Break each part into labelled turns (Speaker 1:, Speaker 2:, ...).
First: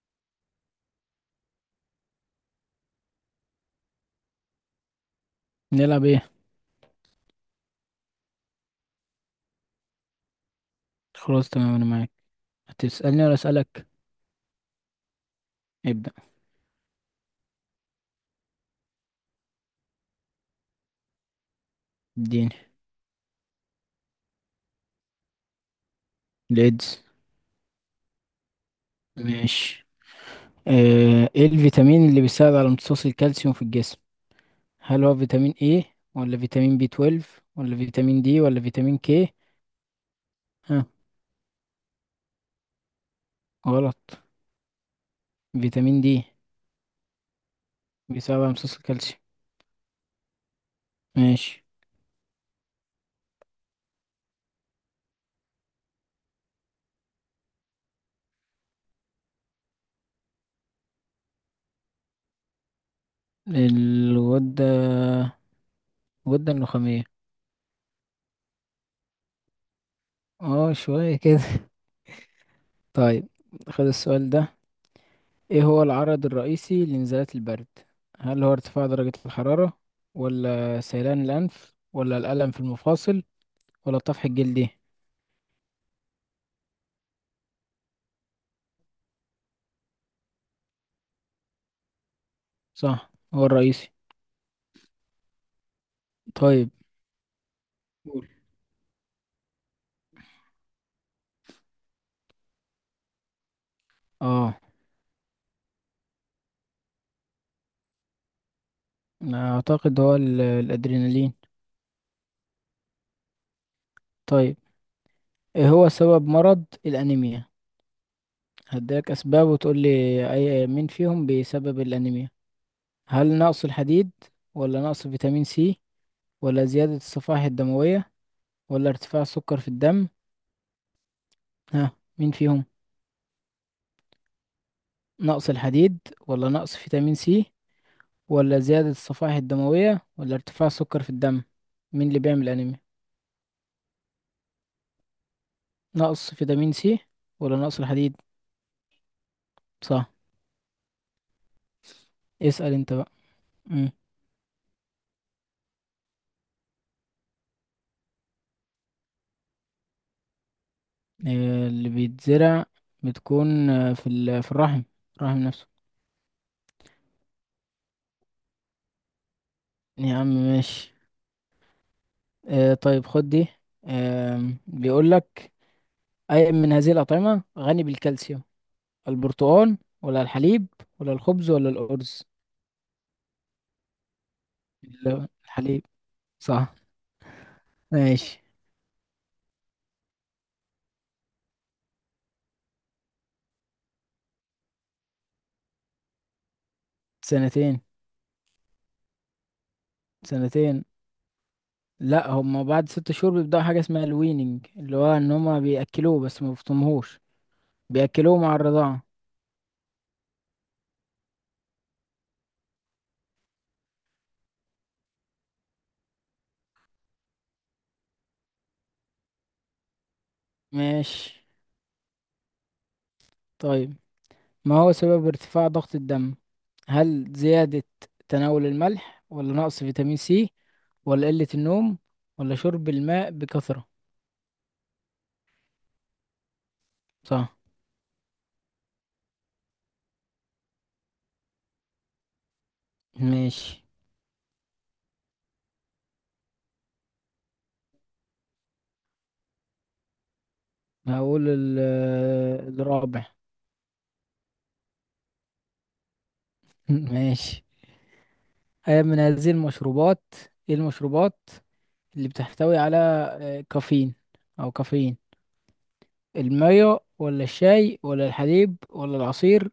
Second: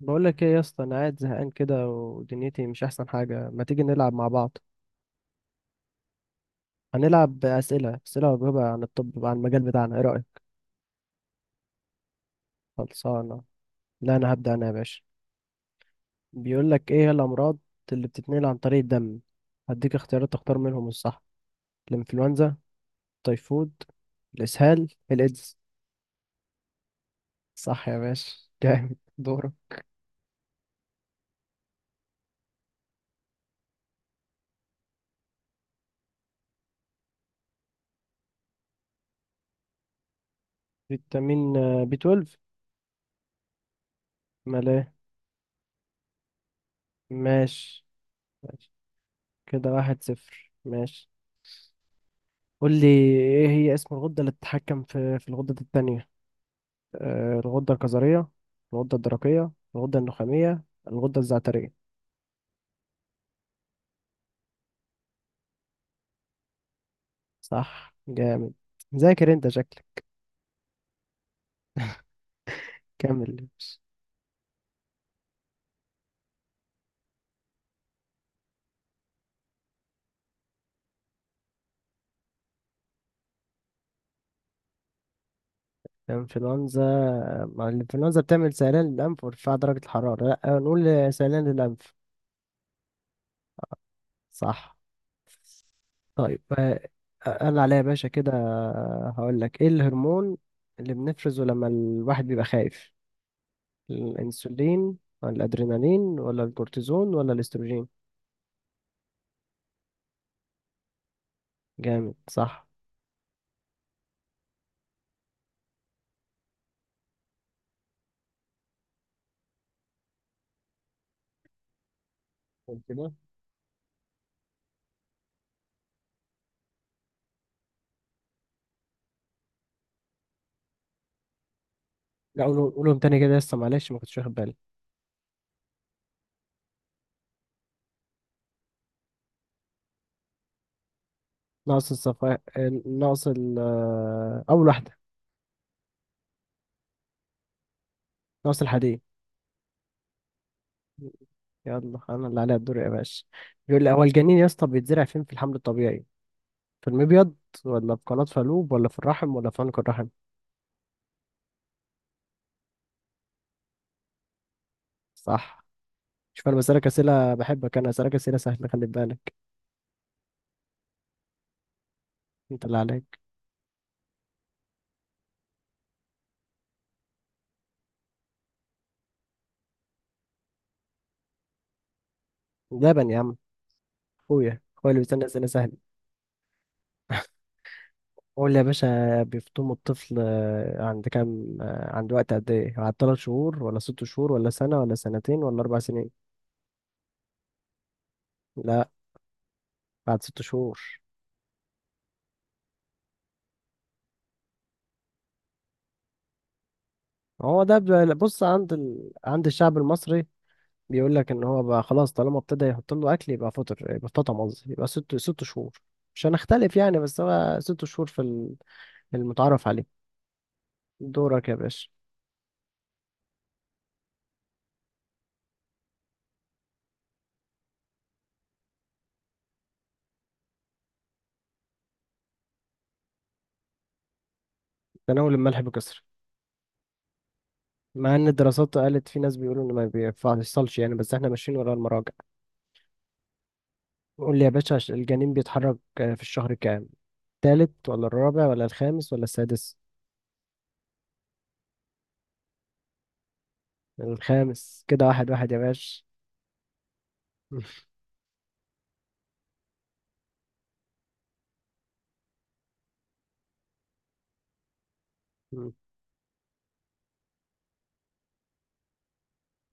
Speaker 1: بقول لك ايه يا اسطى، انا قاعد زهقان كده ودنيتي مش احسن حاجه، ما تيجي نلعب مع بعض؟
Speaker 2: نلعب ايه؟
Speaker 1: هنلعب اسئله اسئله واجوبه عن الطب، عن المجال بتاعنا، ايه رايك؟
Speaker 2: خلاص، تمام، انا معاك. هتسألني ولا
Speaker 1: خلصانه.
Speaker 2: اسألك؟
Speaker 1: لا انا هبدا انا يا باشا.
Speaker 2: ابدأ.
Speaker 1: بيقول لك، ايه هي الامراض اللي بتتنقل عن طريق الدم؟ هديك اختيارات تختار منهم الصح. الانفلونزا،
Speaker 2: اديني.
Speaker 1: التيفود، الاسهال، الايدز؟
Speaker 2: ليدز.
Speaker 1: صح يا باشا. جامد. دوره.
Speaker 2: ماشي. ايه الفيتامين اللي بيساعد على امتصاص الكالسيوم في الجسم؟ هل هو فيتامين ايه، ولا فيتامين بي 12، ولا فيتامين دي، ولا فيتامين كي؟ ها؟
Speaker 1: فيتامين بي 12.
Speaker 2: غلط.
Speaker 1: مال ايه؟
Speaker 2: فيتامين دي
Speaker 1: ماشي.
Speaker 2: بيساعد على
Speaker 1: ماشي.
Speaker 2: امتصاص الكالسيوم.
Speaker 1: كده 1-0. ماشي.
Speaker 2: ماشي.
Speaker 1: قول لي، ايه هي اسم الغدة اللي بتتحكم في الغدة التانية؟ الغدة الكظرية، الغدة الدرقية، الغدة النخامية، الغدة الزعترية؟
Speaker 2: الغدة الغدة النخامية.
Speaker 1: صح. جامد. ذاكر انت شكلك.
Speaker 2: اه، شوية كده. طيب.
Speaker 1: كمل.
Speaker 2: خد السؤال ده. ايه هو العرض الرئيسي لنزلات البرد؟ هل هو ارتفاع درجة الحرارة، ولا سيلان الأنف، ولا الألم في المفاصل، ولا الطفح الجلدي؟
Speaker 1: الانفلونزا، مع الانفلونزا بتعمل سيلان للأنف وارتفاع درجة الحرارة، لا نقول سيلان للأنف.
Speaker 2: صح هو الرئيسي.
Speaker 1: صح. طيب.
Speaker 2: طيب.
Speaker 1: انا عليا يا باشا
Speaker 2: قول.
Speaker 1: كده، هقول لك ايه الهرمون اللي بنفرزه لما الواحد بيبقى خايف؟
Speaker 2: اه،
Speaker 1: الانسولين، ولا الادرينالين، ولا الكورتيزون، ولا الاستروجين؟
Speaker 2: أنا اعتقد هو الادرينالين.
Speaker 1: جامد. صح.
Speaker 2: طيب. ايه هو سبب مرض الانيميا؟ هديلك اسباب وتقول لي اي مين فيهم بيسبب الانيميا.
Speaker 1: قول كده.
Speaker 2: هل نقص الحديد، ولا نقص فيتامين سي، ولا زيادة الصفائح الدموية، ولا ارتفاع السكر في الدم؟ ها؟ مين
Speaker 1: لا،
Speaker 2: فيهم؟
Speaker 1: قولهم قولهم تاني كده، لسه معلش ما كنتش واخد بالي.
Speaker 2: نقص الحديد، ولا نقص فيتامين سي، ولا زيادة الصفائح الدموية، ولا ارتفاع السكر في الدم؟
Speaker 1: ناقص
Speaker 2: مين اللي
Speaker 1: الصفا.
Speaker 2: بيعمل أنيميا؟
Speaker 1: ناقص ال-، اول واحده.
Speaker 2: نقص فيتامين سي، ولا نقص الحديد؟
Speaker 1: ناقص الحديد.
Speaker 2: صح.
Speaker 1: يلا، انا اللي عليا
Speaker 2: اسأل
Speaker 1: الدور يا
Speaker 2: انت بقى.
Speaker 1: باشا. بيقول لي،
Speaker 2: مم.
Speaker 1: هو الجنين يا اسطى بيتزرع فين في الحمل الطبيعي؟ في المبيض، ولا في قناة فالوب، ولا في الرحم، ولا في عنق الرحم؟
Speaker 2: اللي بيتزرع بتكون في في الرحم. الرحم
Speaker 1: صح.
Speaker 2: نفسه.
Speaker 1: شوف، انا بسألك اسئله، بحبك انا اسألك اسئله سهله، خلي بالك.
Speaker 2: يا عم ماشي.
Speaker 1: انت اللي
Speaker 2: طيب
Speaker 1: عليك.
Speaker 2: خد دي. بيقولك أي من هذه الأطعمة غني بالكالسيوم؟ البرتقال، ولا الحليب، ولا الخبز، ولا الأرز؟
Speaker 1: لبن يا عم. اخويا اخويا اللي بيسألني اسئله سهله.
Speaker 2: الحليب. صح. ماشي.
Speaker 1: قول لي يا باشا، بيفطموا الطفل عند كام، عند وقت قد ايه؟ بعد 3 شهور، ولا 6 شهور، ولا سنة، ولا سنتين، ولا 4 سنين؟
Speaker 2: سنتين.
Speaker 1: لا، بعد 6 شهور.
Speaker 2: سنتين. لا، هم بعد ست شهور بيبدأوا حاجة اسمها الويننج، اللي هو ان هما بيأكلوه بس ما بيفطموهوش.
Speaker 1: هو ده
Speaker 2: بيأكلوه
Speaker 1: بص،
Speaker 2: مع
Speaker 1: عند
Speaker 2: الرضاعة.
Speaker 1: عند الشعب المصري، بيقول لك ان هو بقى خلاص طالما ابتدى يحط له اكل يبقى فطر، يبقى فطم، قصدي يبقى ست شهور. مش هنختلف يعني، بس هو 6 شهور في المتعارف عليه.
Speaker 2: ماشي.
Speaker 1: دورك يا باشا.
Speaker 2: طيب. ما هو سبب ارتفاع ضغط الدم؟ هل زيادة تناول الملح، ولا نقص فيتامين سي، ولا قلة النوم، ولا شرب الماء بكثرة؟
Speaker 1: تناول الملح بكثرة.
Speaker 2: صح.
Speaker 1: مع ان الدراسات قالت في ناس بيقولوا ان ما بيفصلش يعني، بس احنا ماشيين ورا المراجع.
Speaker 2: ماشي.
Speaker 1: قول لي يا باشا، الجنين بيتحرك في الشهر كام؟ التالت، ولا الرابع، ولا الخامس، ولا السادس؟
Speaker 2: هقول الرابع.
Speaker 1: الخامس. كده 1-1 يا باشا.
Speaker 2: ماشي. أي من هذه المشروبات؟ ايه المشروبات اللي بتحتوي على كافيين أو كافيين؟ المية، ولا الشاي، ولا الحليب، ولا العصير؟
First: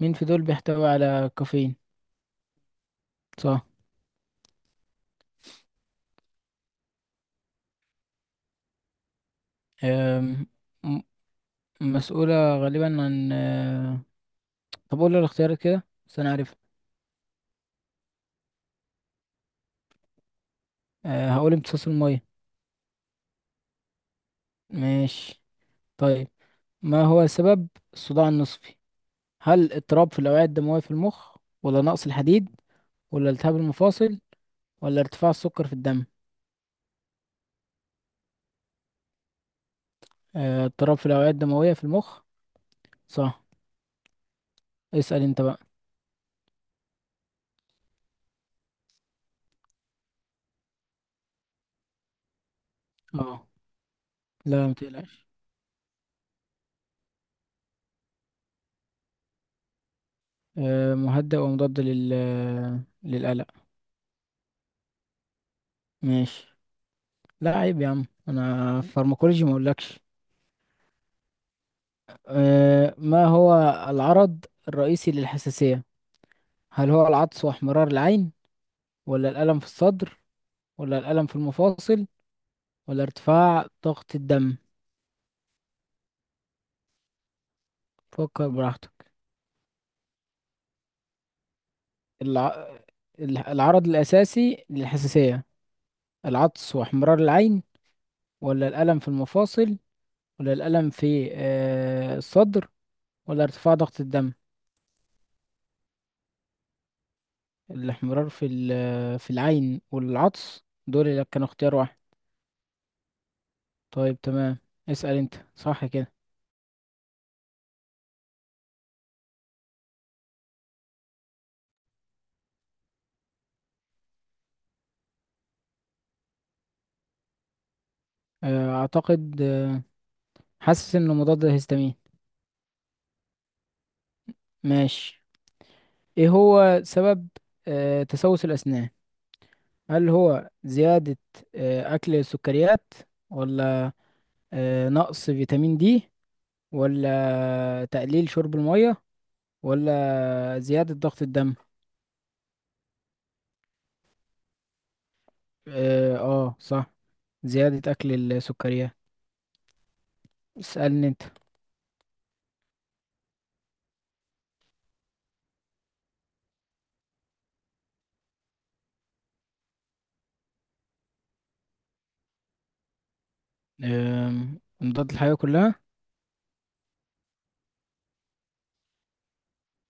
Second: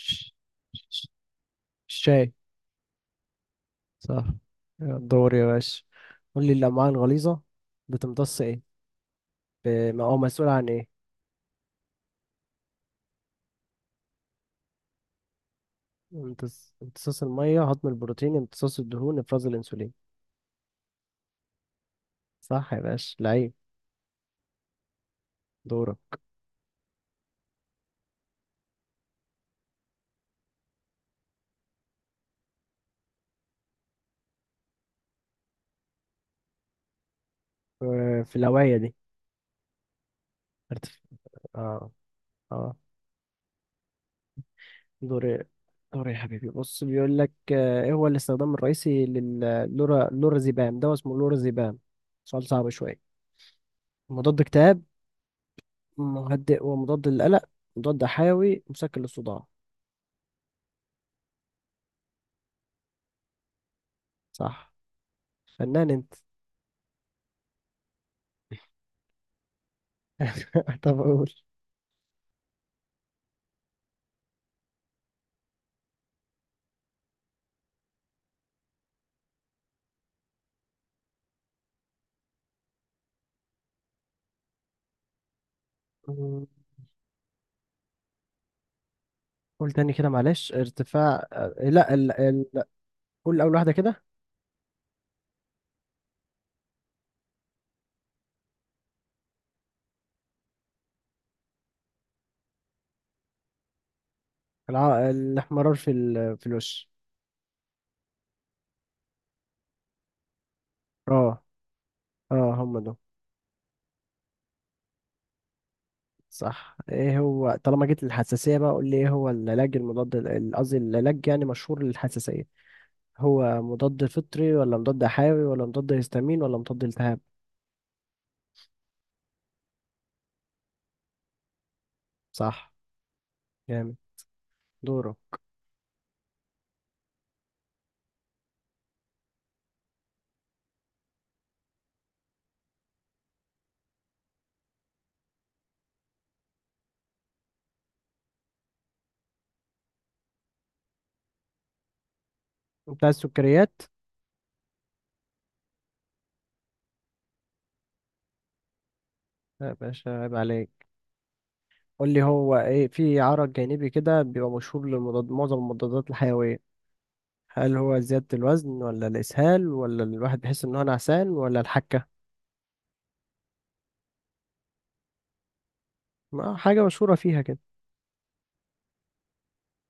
Speaker 2: مين في دول بيحتوي
Speaker 1: الش-
Speaker 2: على كافيين؟
Speaker 1: الشاي.
Speaker 2: صح.
Speaker 1: صح. الدور يا باشا. قول لي، الأمعاء الغليظة بتمتص ايه، أو
Speaker 2: أم،
Speaker 1: مسؤول عن ايه؟
Speaker 2: م- مسؤولة غالبا عن طب قول لي الاختيارات كده بس انا عارف.
Speaker 1: امتصاص المية، هضم البروتين، امتصاص الدهون، افراز الأنسولين؟
Speaker 2: هقول امتصاص المية.
Speaker 1: صح يا باشا. لعيب.
Speaker 2: ماشي.
Speaker 1: دورك.
Speaker 2: طيب. ما هو سبب الصداع النصفي؟ هل اضطراب في الأوعية الدموية في المخ، ولا نقص الحديد، ولا التهاب المفاصل، ولا ارتفاع السكر في الدم؟
Speaker 1: في الهواية دي.
Speaker 2: اضطراب
Speaker 1: ارتف...
Speaker 2: في الأوعية الدموية في
Speaker 1: اه.
Speaker 2: المخ.
Speaker 1: اه.
Speaker 2: صح. اسأل
Speaker 1: دوري،
Speaker 2: انت بقى.
Speaker 1: دوري يا حبيبي. بص، بيقول لك، ايه هو الاستخدام الرئيسي للورازيبام. ده اسمه لورازيبام. سؤال صعب شوية.
Speaker 2: اه.
Speaker 1: مضاد
Speaker 2: لا،
Speaker 1: اكتئاب،
Speaker 2: متقلقش.
Speaker 1: مهدئ ومضاد للقلق، مضاد حيوي، مسكن للصداع؟
Speaker 2: مهدئ ومضاد للقلق.
Speaker 1: صح. فنان انت.
Speaker 2: ماشي. لا عيب يا عم انا فارماكولوجي ما اقولكش.
Speaker 1: طب قول.
Speaker 2: ما هو العرض الرئيسي للحساسية؟ هل هو العطس واحمرار العين، ولا الألم في الصدر، ولا الألم في المفاصل، ولا ارتفاع ضغط الدم؟ فكر براحتك.
Speaker 1: قول تاني كده، معلش. ارتفاع لا،
Speaker 2: الع...
Speaker 1: قول اول واحدة
Speaker 2: العرض
Speaker 1: كده.
Speaker 2: الأساسي للحساسية. العطس واحمرار العين، ولا الألم في المفاصل، ولا الألم في الصدر، ولا ارتفاع ضغط الدم؟
Speaker 1: الاحمرار في الوش.
Speaker 2: الاحمرار في في العين والعطس دول اللي
Speaker 1: اه،
Speaker 2: كانوا اختيار واحد.
Speaker 1: اه هم دول.
Speaker 2: طيب تمام. اسأل انت صح كده.
Speaker 1: صح. ايه هو، طالما جيت للحساسية بقى، قول لي، ايه هو العلاج المضاد قصدي العلاج يعني مشهور للحساسية؟ هو مضاد فطري، ولا مضاد حيوي، ولا مضاد هيستامين، ولا مضاد التهاب؟
Speaker 2: اعتقد حاسس انه مضاد للهستامين.
Speaker 1: صح. جامد. دوره.
Speaker 2: ماشي. ايه هو سبب تسوس الاسنان؟ هل هو زيادة اكل السكريات، ولا نقص فيتامين دي، ولا تقليل شرب المية، ولا زيادة ضغط الدم؟
Speaker 1: انت عايز سكريات؟
Speaker 2: اه، صح زيادة اكل السكريات.
Speaker 1: يا باشا، عيب عليك.
Speaker 2: اسألني انت.
Speaker 1: قول لي، هو ايه في عرض جانبي كده بيبقى مشهور للمضاد، معظم المضادات الحيوية؟ هل هو زيادة الوزن، ولا الإسهال، ولا الواحد بيحس إن هو نعسان، ولا الحكة؟
Speaker 2: مضاد الحيوية كلها؟
Speaker 1: ما حاجة مشهورة فيها كده.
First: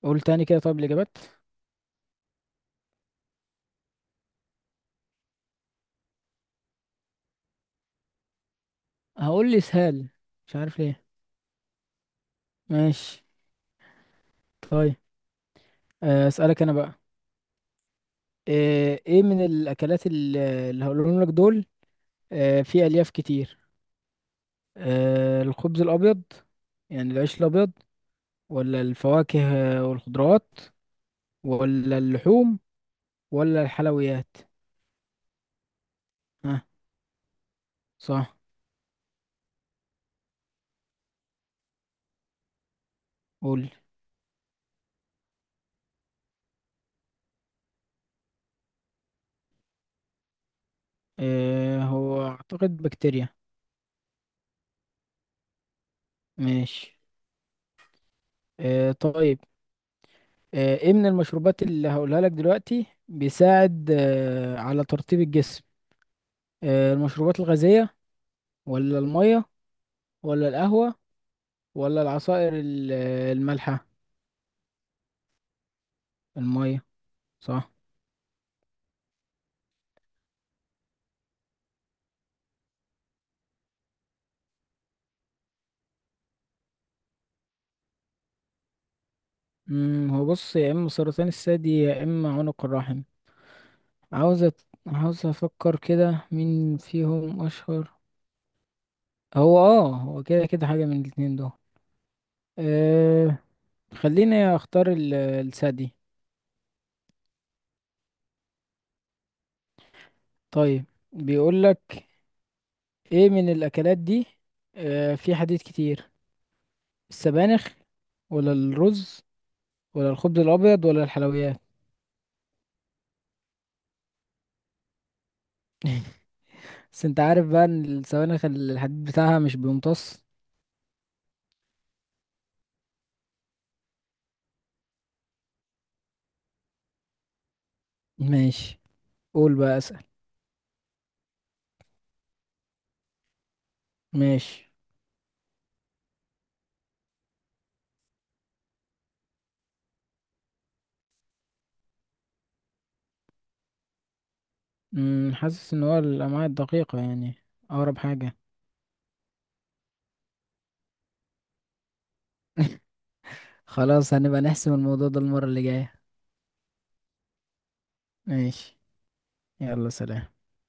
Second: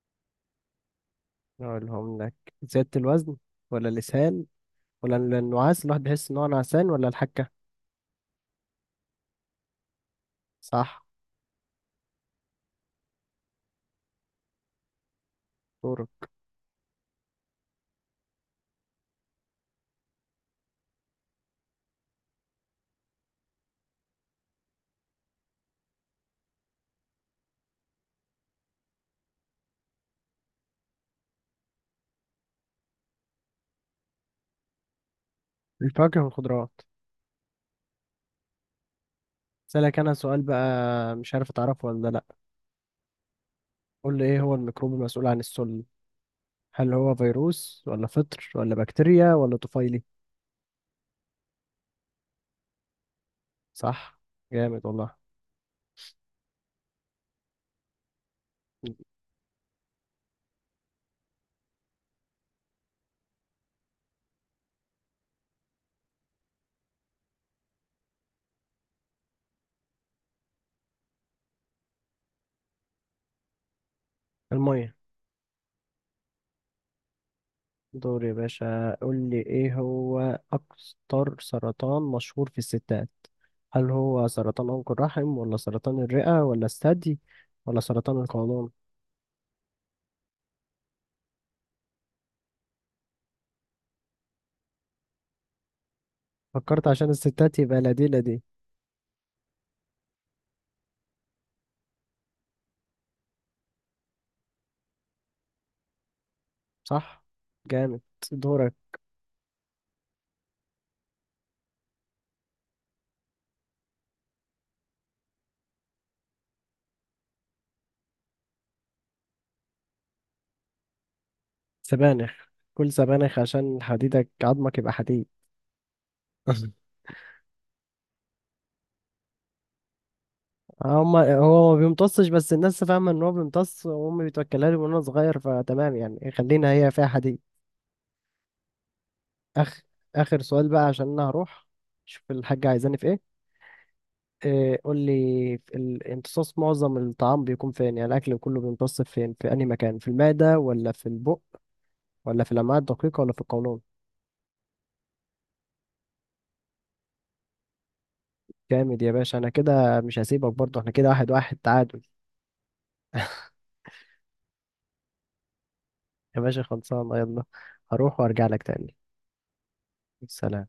Speaker 2: قول تاني كده طيب الإجابات.
Speaker 1: أقولهم لك. زيادة الوزن، ولا الإسهال، ولا النعاس، الواحد بيحس ان هو نعسان، ولا الحكة؟
Speaker 2: هقول لي اسهال مش عارف
Speaker 1: صح.
Speaker 2: ليه. ماشي. طيب.
Speaker 1: دورك.
Speaker 2: أسألك أنا بقى. إيه من الأكلات اللي هقولهم لك دول؟ فيه ألياف كتير. الخبز الأبيض يعني العيش الأبيض، ولا الفواكه والخضروات، ولا اللحوم، ولا الحلويات؟
Speaker 1: الفواكه
Speaker 2: ها؟
Speaker 1: والخضروات.
Speaker 2: صح.
Speaker 1: سألك انا سؤال بقى، مش عارف تعرفه ولا لا.
Speaker 2: قول.
Speaker 1: قول لي، ايه هو الميكروب المسؤول عن السل؟ هل هو فيروس، ولا فطر، ولا بكتيريا، ولا طفيلي؟
Speaker 2: هو أعتقد بكتيريا.
Speaker 1: صح. جامد والله.
Speaker 2: ماشي. طيب. ايه من المشروبات اللي هقولها لك دلوقتي بيساعد على ترطيب الجسم؟ المشروبات الغازية، ولا المية، ولا القهوة، ولا العصائر المالحة؟
Speaker 1: المية.
Speaker 2: المية. صح.
Speaker 1: دور يا باشا. قول لي، ايه هو اكتر سرطان مشهور في الستات؟ هل هو سرطان عنق الرحم، ولا سرطان الرئة، ولا الثدي، ولا سرطان القولون؟
Speaker 2: هو بص يا اما سرطان الثدي يا اما عنق الرحم. عاوز افكر كده مين
Speaker 1: فكرت عشان
Speaker 2: فيهم
Speaker 1: الستات يبقى،
Speaker 2: اشهر.
Speaker 1: لا دي، لا دي.
Speaker 2: هو اه، هو كده كده حاجة من الاتنين دول. أه خليني اختار الثدي.
Speaker 1: صح. جامد. دورك.
Speaker 2: طيب. بيقول لك ايه من الاكلات دي في حديد كتير؟ السبانخ، ولا الرز، ولا الخبز الابيض، ولا الحلويات؟
Speaker 1: سبانخ. كل سبانخ عشان حديدك، عظمك يبقى حديد.
Speaker 2: بس انت عارف بقى ان السبانخ الحديد بتاعها مش بيمتص.
Speaker 1: هما هو ما بيمتصش، بس الناس فاهمة ان هو بيمتص، وامي بتوكلها لي وانا صغير، فتمام يعني، خلينا هي فيها حديد.
Speaker 2: ماشي. قول بقى
Speaker 1: اخ
Speaker 2: اسأل.
Speaker 1: اخر سؤال بقى عشان انا هروح، شوف الحاجة عايزاني في ايه.
Speaker 2: ماشي.
Speaker 1: إيه، قول لي. في الامتصاص معظم الطعام بيكون فين؟ يعني الاكل كله بيمتص فين، في انهي مكان؟ في المعدة، ولا في البق، ولا في الامعاء الدقيقة، ولا في القولون؟
Speaker 2: حاسس ان هو الامعاء الدقيقة يعني اقرب حاجة.
Speaker 1: جامد يا باشا. انا كده مش هسيبك برضه، احنا كده 1-1 تعادل.
Speaker 2: خلاص، هنبقى نحسم الموضوع ده المرة اللي جاية.
Speaker 1: يا باشا، خلصان. يلا، هروح وارجع لك
Speaker 2: ماشي.
Speaker 1: تاني.
Speaker 2: يلا سلام.
Speaker 1: سلام.